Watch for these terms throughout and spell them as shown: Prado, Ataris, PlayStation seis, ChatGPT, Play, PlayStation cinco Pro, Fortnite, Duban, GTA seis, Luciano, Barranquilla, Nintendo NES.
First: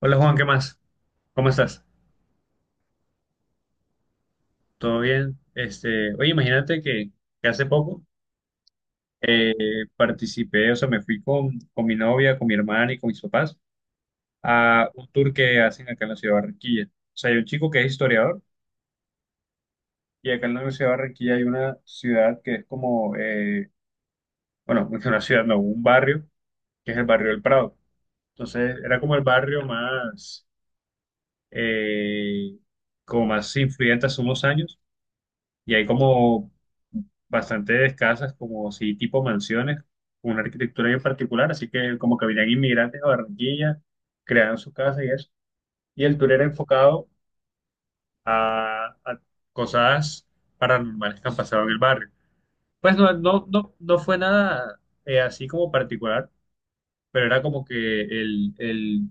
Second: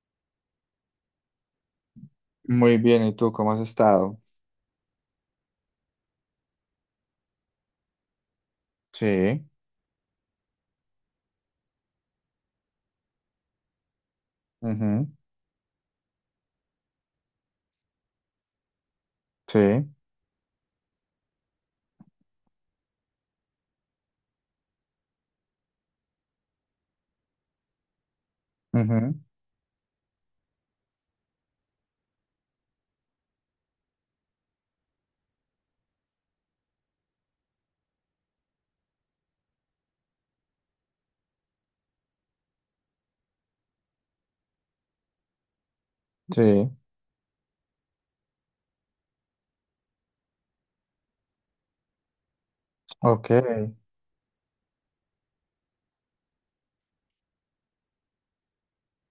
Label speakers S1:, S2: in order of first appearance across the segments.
S1: Hola Juan, ¿qué más? ¿Cómo estás?
S2: Muy bien, ¿y tú cómo has estado?
S1: ¿Todo bien? Este, oye, imagínate que hace poco
S2: Sí,
S1: eh, participé, o sea, me fui con mi novia, con mi hermana y con mis papás a un
S2: ujú,
S1: tour que hacen acá en la ciudad de Barranquilla. O sea, hay un chico que es historiador
S2: sí,
S1: y acá en la ciudad de Barranquilla hay una ciudad que es como, bueno, no es una ciudad, no, un barrio, que es el barrio del Prado. Entonces, era como
S2: ujú,
S1: el barrio más, eh, como más influyente hace unos años y hay como bastante escasas, como si tipo mansiones, con una arquitectura bien particular, así que como que venían inmigrantes a Barranquilla, crearon su casa y eso. Y el tour era
S2: sí,
S1: enfocado a cosas paranormales que han pasado en el barrio. Pues no,
S2: ok,
S1: no, no, no fue nada así como particular, pero era como que el, el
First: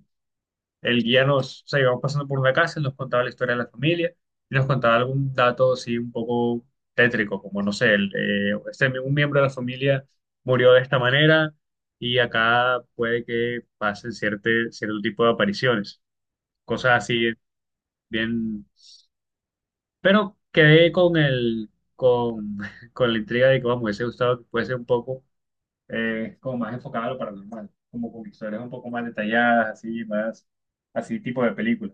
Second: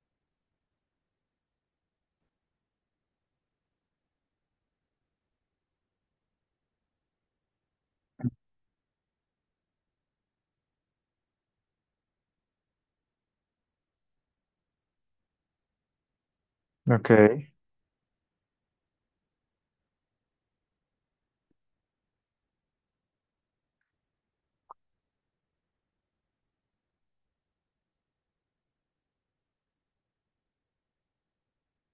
S1: el guía nos, o sea, íbamos pasando por una casa, nos contaba la historia de la familia y nos contaba algún dato así un poco tétrico, como no sé, el, un miembro de la familia murió de esta manera y acá puede que pasen cierto tipo de apariciones, cosas
S2: ok,
S1: así bien. Pero quedé con el, con, con la intriga de que, vamos, me hubiese gustado que fuese un poco como más enfocado a lo paranormal, como con historias un poco más detalladas, así, más, así tipo de película.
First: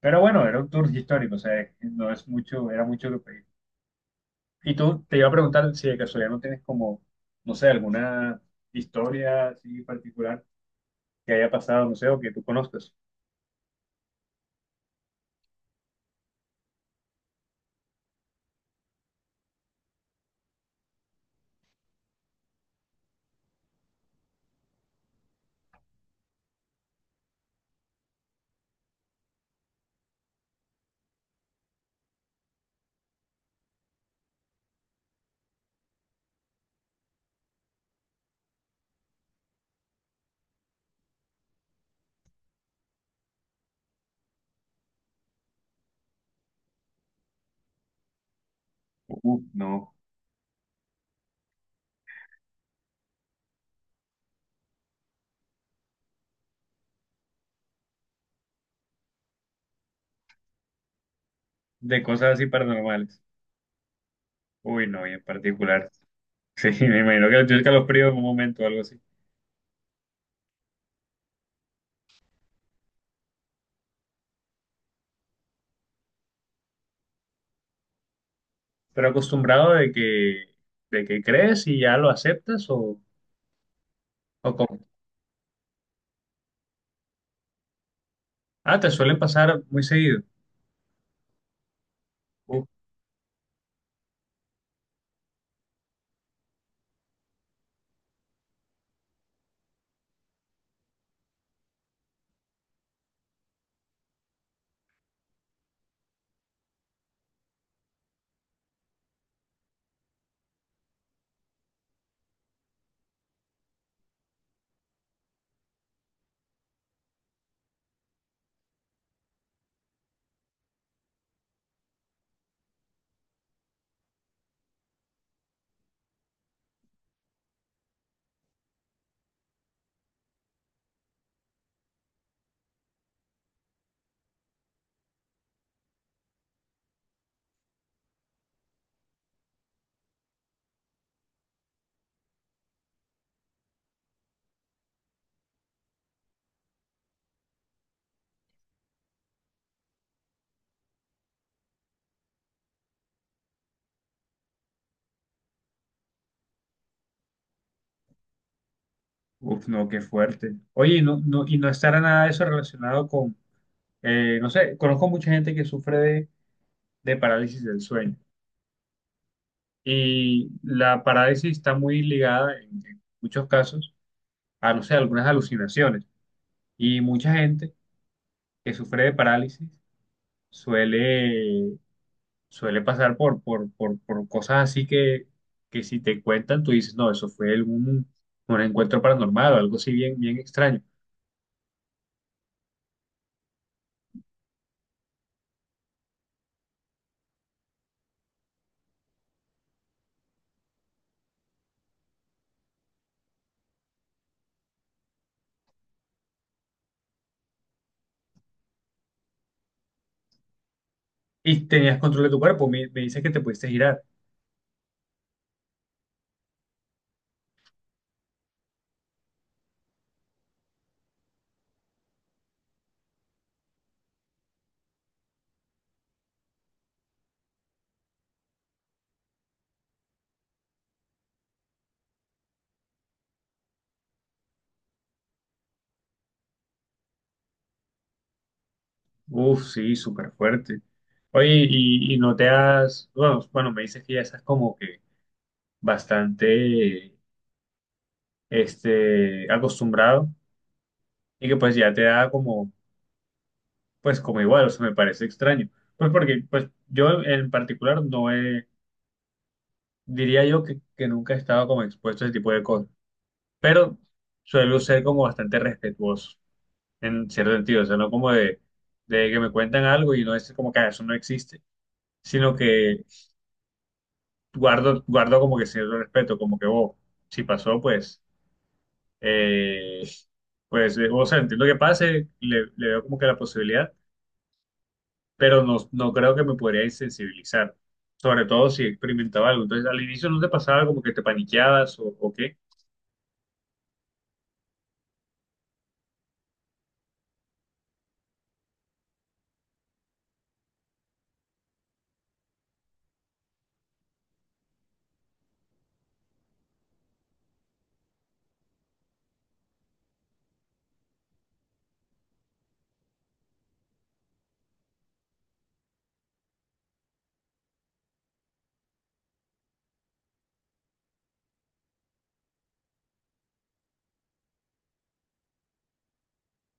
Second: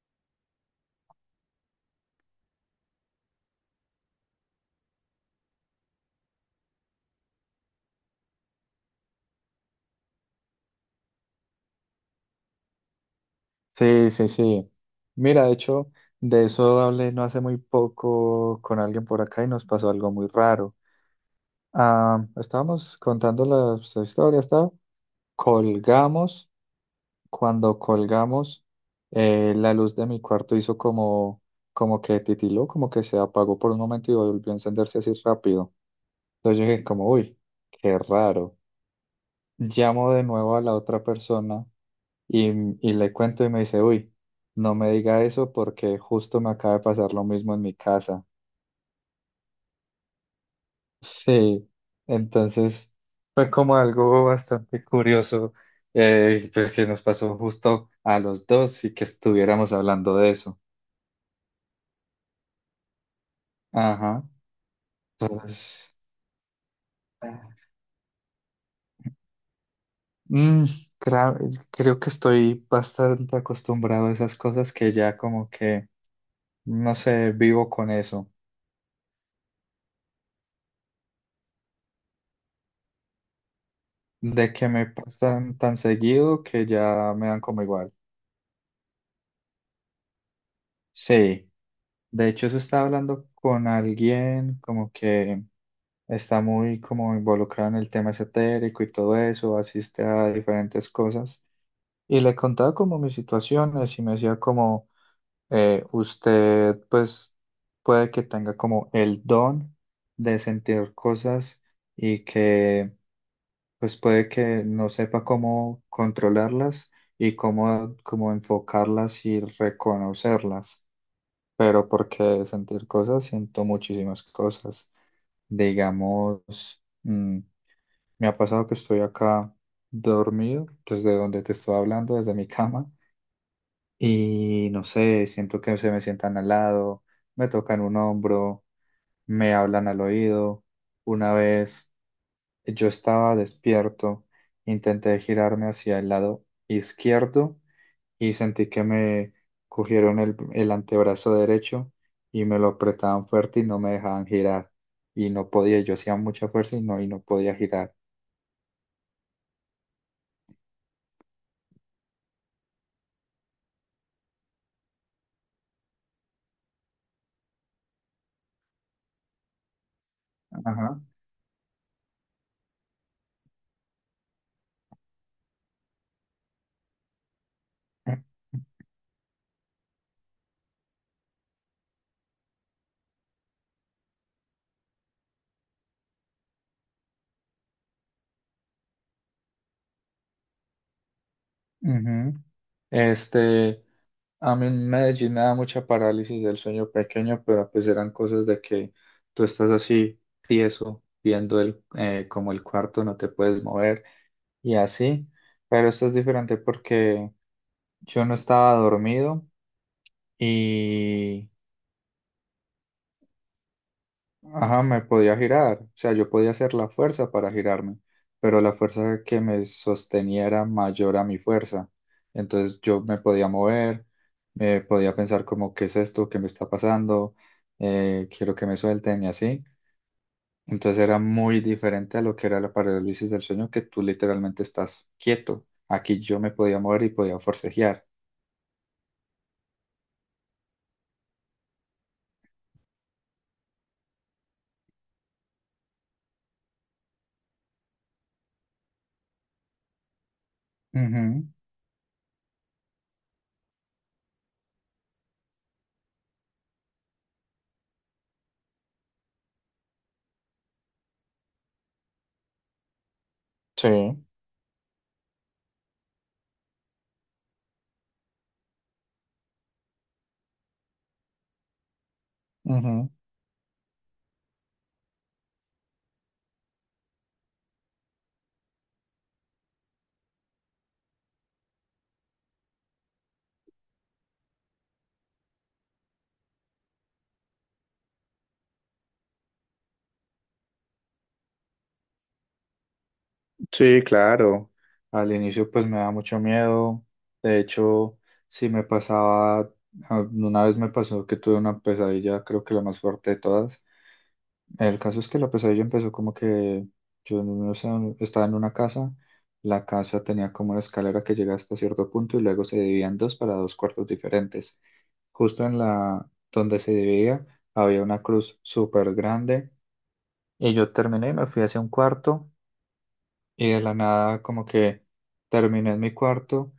S1: Pero bueno, era un tour histórico, o sea, no es mucho, era mucho lo que pedí. Y tú te iba a preguntar si de casualidad no tienes como, no sé, alguna historia así particular que haya pasado, no sé, o que tú conozcas.
S2: sí, sí, sí. Mira, de hecho, de eso hablé no hace muy poco con alguien por acá y nos pasó algo muy raro. Ah, estábamos contando las historias, ¿tá? Colgamos, cuando colgamos, la luz de mi cuarto hizo como que titiló, como que se apagó por un momento y volvió a encenderse así rápido. Entonces yo dije como, uy, qué raro. Llamo de nuevo a la otra persona y, y le cuento y me dice, uy, no me diga eso porque justo me acaba de pasar lo mismo en mi casa.
S1: Uf, no.
S2: Sí, entonces fue como algo bastante curioso, pues que nos pasó justo a los dos y que estuviéramos hablando de eso.
S1: De cosas así paranormales.
S2: Ajá,
S1: Uy, no, y en particular.
S2: entonces.
S1: Sí, me imagino que le tienes que a los fríos en un momento o algo así.
S2: Mm, cra- Creo que estoy bastante acostumbrado a esas cosas, que ya como que, no sé, vivo con eso.
S1: Pero acostumbrado de que crees y ya lo aceptas
S2: De
S1: o
S2: que
S1: cómo.
S2: me pasan tan seguido que ya me dan como igual.
S1: Ah, te suelen pasar muy seguido.
S2: Sí, de hecho eso estaba hablando con alguien como que está muy como involucrado en el tema esotérico y todo eso, asiste a diferentes cosas. Y le contaba como mis situaciones y me decía como, usted pues puede que tenga como el don de sentir cosas y que pues puede que no sepa cómo controlarlas y cómo enfocarlas y reconocerlas, pero porque de sentir cosas siento muchísimas cosas. Digamos, me ha pasado que estoy acá dormido, desde donde te estoy hablando, desde mi cama, y no sé, siento que se me sientan al lado, me tocan un hombro, me hablan al oído. Una vez, yo estaba despierto, intenté girarme hacia el lado izquierdo y sentí que me cogieron el antebrazo derecho y me lo apretaban fuerte y no me dejaban girar. Y no podía, yo hacía mucha fuerza y no podía girar.
S1: Uf, no, qué fuerte. Oye, y no, y no estará nada de eso relacionado con, no sé, conozco mucha gente que sufre de parálisis del sueño. Y
S2: Ajá.
S1: la parálisis está muy ligada, en muchos casos, a, no sé, algunas alucinaciones. Y mucha gente que sufre de parálisis suele, suele pasar por cosas así que si te cuentan, tú dices, no, eso fue algún, un encuentro paranormal o algo así bien extraño.
S2: Ujú. Este, a mí en Medellín me da mucha parálisis del sueño pequeño, pero pues eran cosas de que tú estás así tieso, viendo como el cuarto, no te puedes mover y así, pero esto es diferente porque yo no estaba dormido y,
S1: Y tenías control de tu cuerpo, me dices que te pudiste girar.
S2: ajá, me podía girar, o sea, yo podía hacer la fuerza para girarme, pero la fuerza que me sostenía era mayor a mi fuerza, entonces yo me podía mover, me podía pensar como, ¿qué es esto? ¿Qué me está pasando? Quiero que me suelten y así. Entonces era muy diferente a lo que era la parálisis del sueño, que tú literalmente estás quieto. Aquí yo me podía mover y podía forcejear.
S1: Uf, sí, súper fuerte. Oye, y no te has, bueno, me dices que ya estás como que bastante, este, acostumbrado y
S2: Ujú.
S1: que pues ya te da como, pues como igual, o sea, me parece extraño. Pues porque, pues yo en particular no he, diría yo que nunca he estado como expuesto a ese tipo de cosas,
S2: Sí,
S1: pero suelo ser como bastante respetuoso en cierto sentido, o sea, no como de que me cuentan algo y no es como que "Ah, eso no existe, sino que
S2: ujú.
S1: guardo, guardo como que cierto respeto, como que, oh, si pasó, pues, eh, o sea, entiendo que pase, le veo como que la posibilidad, pero no, no creo que me podría insensibilizar, sobre todo si experimentaba algo. Entonces, al inicio no te pasaba como que te paniqueabas o qué.
S2: Sí, claro. Al inicio pues me da mucho miedo. De hecho, sí me pasaba, ah, una vez me pasó que tuve una pesadilla, creo que la más fuerte de todas. El caso es que la pesadilla empezó como que yo no sé, estaba en una casa, la casa tenía como una escalera que llegaba hasta cierto punto y luego se dividían dos para dos cuartos diferentes. Justo en la donde se dividía había una cruz súper grande y yo terminé y me fui hacia un cuarto. Y de la nada, como que terminé en mi cuarto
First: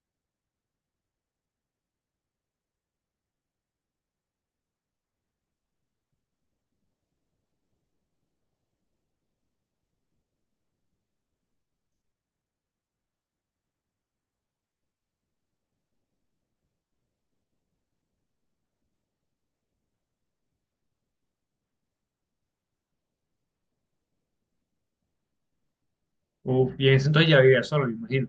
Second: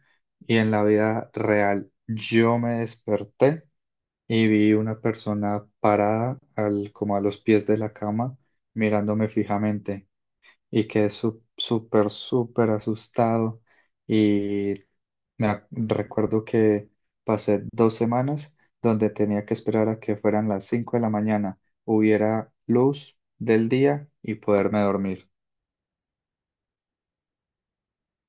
S2: y en la vida real yo me desperté y vi una persona parada como a los pies de la cama mirándome fijamente y quedé súper, súper asustado y recuerdo que pasé 2 semanas donde tenía que esperar a que fueran las 5 de la mañana, hubiera luz del día y poderme dormir.
S1: Uf, y en ese entonces ya vivía solo, me imagino.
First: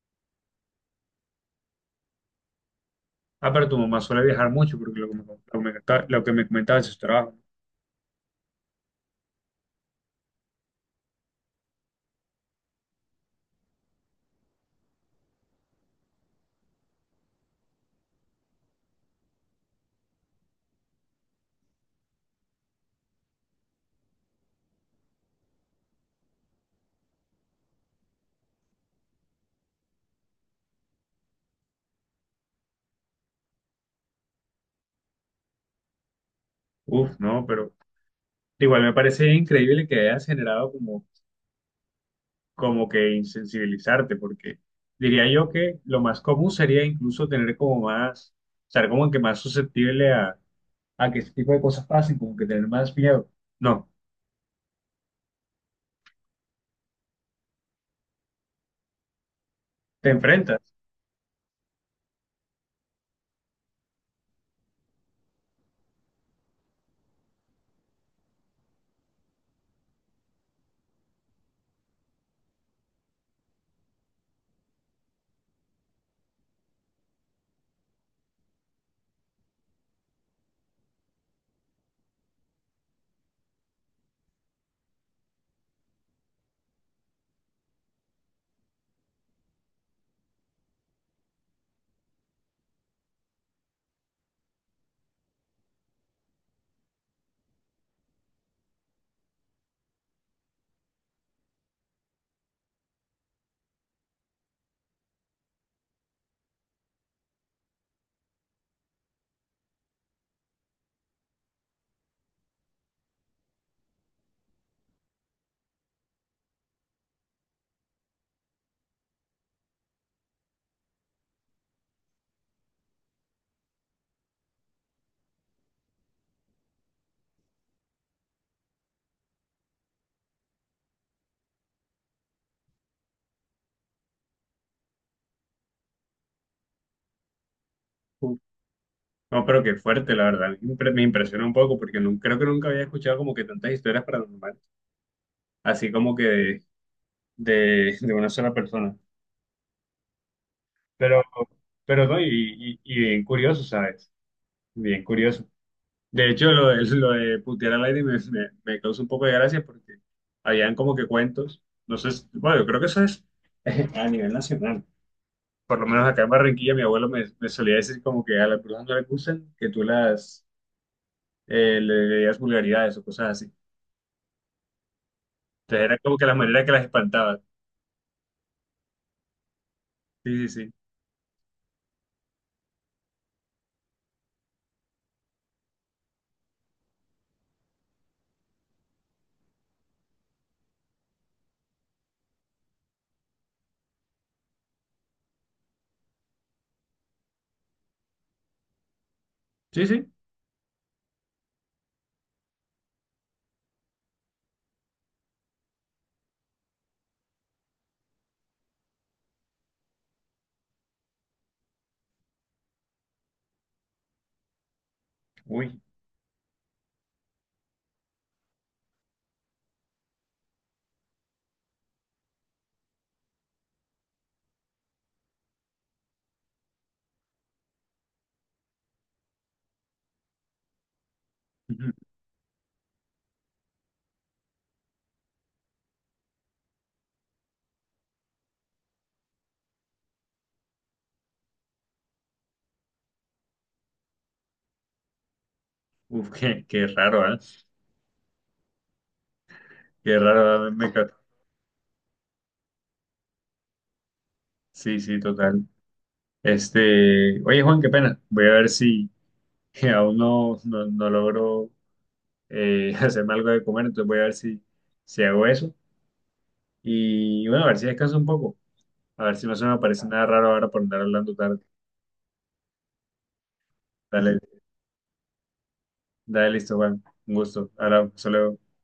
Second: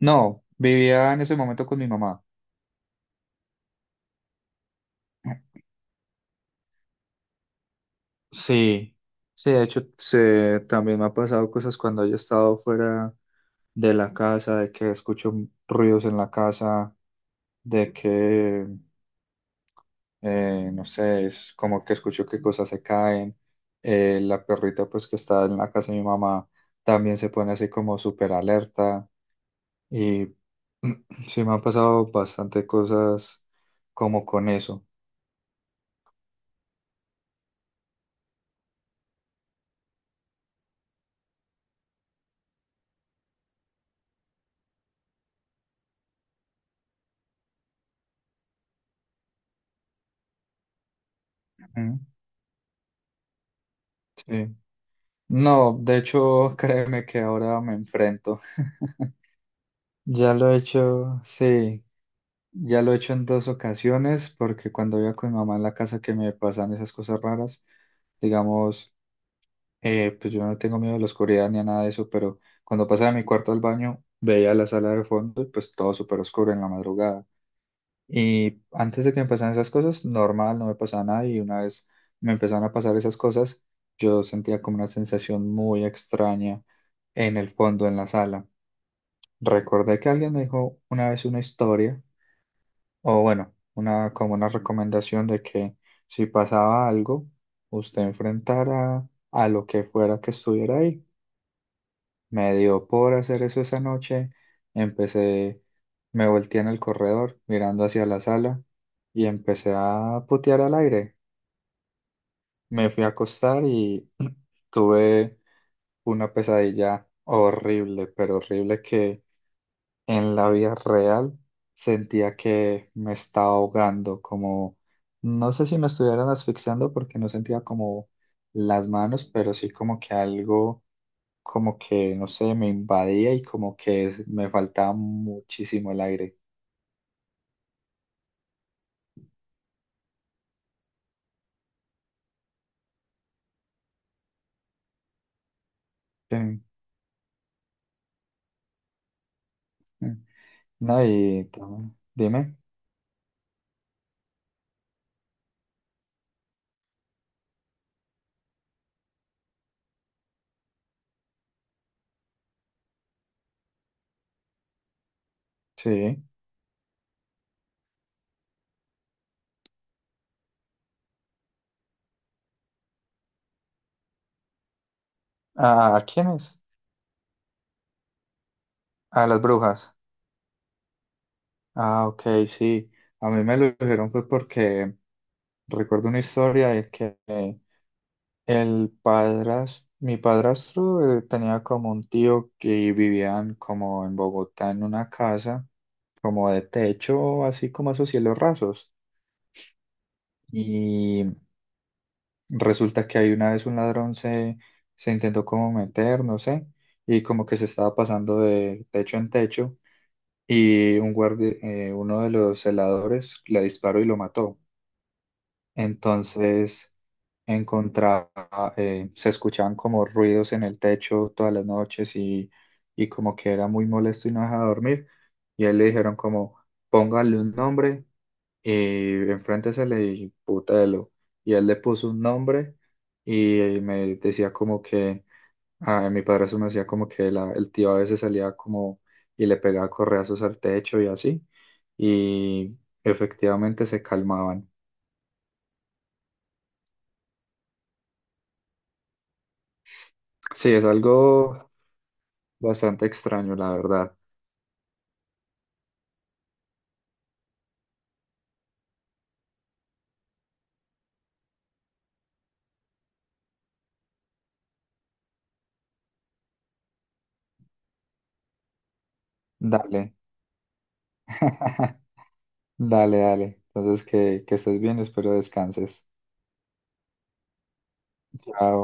S2: No, vivía en ese momento con mi mamá.
S1: Ah, pero tu mamá suele viajar mucho, porque lo que me, lo que me comentaba de sus trabajos.
S2: Sí, sí, de hecho, también me ha pasado cosas cuando yo he estado fuera de la casa, de que escucho ruidos en la casa, de que, no sé, es como que escucho que cosas se caen. La perrita, pues, que está en la casa de mi mamá, también se pone así como súper alerta. Y sí, me han pasado bastante cosas como con eso.
S1: Uf, no, pero igual me parece increíble que hayas generado como como que insensibilizarte, porque diría yo que lo más común sería incluso tener como más, estar como que más susceptible a que este tipo de cosas
S2: Ujú,
S1: pasen, como que tener más miedo. No,
S2: sí. No, de hecho, créeme que ahora me enfrento.
S1: te
S2: Ya lo he
S1: enfrentas.
S2: hecho, sí, ya lo he hecho en dos ocasiones, porque cuando iba con mi mamá en la casa que me pasan esas cosas raras, digamos, pues yo no tengo miedo a la oscuridad ni a nada de eso, pero cuando pasaba de mi cuarto al baño, veía la sala de fondo y pues todo súper oscuro en la madrugada. Y antes de que me pasaran esas cosas, normal, no me pasaba nada. Y una vez me empezaron a pasar esas cosas, yo sentía como una sensación muy extraña en el fondo, en la sala. Recordé que alguien me dijo una vez una historia, o bueno, como una recomendación de que si pasaba algo, usted enfrentara a lo que fuera que estuviera ahí. Me dio por hacer eso esa noche. Empecé, Me volteé en el corredor mirando hacia la sala y empecé a putear al aire. Me fui a acostar y tuve una pesadilla horrible, pero horrible que en la vida real sentía que me estaba ahogando, como no sé si me estuvieran asfixiando porque no sentía como las manos, pero sí como que algo como que, no sé, me invadía y como que me faltaba muchísimo el aire.
S1: Uf, no, pero qué fuerte, la verdad. Me impresiona un poco porque creo que nunca había escuchado como que tantas historias paranormales, así como que
S2: Sí,
S1: de, de una sola persona.
S2: sí. No,
S1: Pero,
S2: y
S1: pero no, y,
S2: dime,
S1: y, y bien curioso, ¿sabes? Bien curioso. De hecho, lo de putear al aire me causa un poco de gracia porque habían como que cuentos. No sé, bueno, yo creo que eso es a nivel nacional. Por lo menos acá
S2: sí.
S1: en Barranquilla, mi abuelo me, me solía decir como que a las brujas no les gustan que tú las le digas vulgaridades o cosas así. Entonces era
S2: ¿A
S1: como que la
S2: quiénes?
S1: manera que las espantaba.
S2: A las brujas.
S1: Sí, sí, sí.
S2: Ah, ok, sí. A mí me lo dijeron fue porque recuerdo una historia de que mi padrastro tenía como un tío que vivían como en Bogotá en una casa, como de techo, así como esos cielos rasos.
S1: Sí, sí.
S2: Y resulta que ahí una vez un ladrón se intentó como meter, no sé, y como que se estaba pasando de techo en techo y un guardi uno de los celadores le disparó y lo mató.
S1: Uy.
S2: Entonces encontraba, se escuchaban como ruidos en el techo todas las noches y como que era muy molesto y no dejaba dormir. Y a él le dijeron como, póngale un nombre y enfrente se le disputa Elo. Y él le puso un nombre y me decía como que, a mi padrastro me decía como que el tío a veces salía como y le pegaba correazos al techo y así. Y efectivamente se calmaban.
S1: Uf, qué raro, ¿eh? Qué raro, ¿eh?
S2: Sí, es
S1: Me, me.
S2: algo bastante extraño, la verdad.
S1: Sí, sí, total. Este, oye, Juan, qué pena. Voy a ver si que aún no logro hacerme algo de comer, entonces voy a ver si, si hago eso. Y bueno, a ver si descanso un poco, a ver si no se me
S2: Dale,
S1: aparece nada raro ahora por andar hablando tarde.
S2: dale, dale. Entonces
S1: Dale,
S2: que estés bien, espero descanses.
S1: dale, listo, Juan. Un gusto. Ahora, hasta luego.
S2: Chao.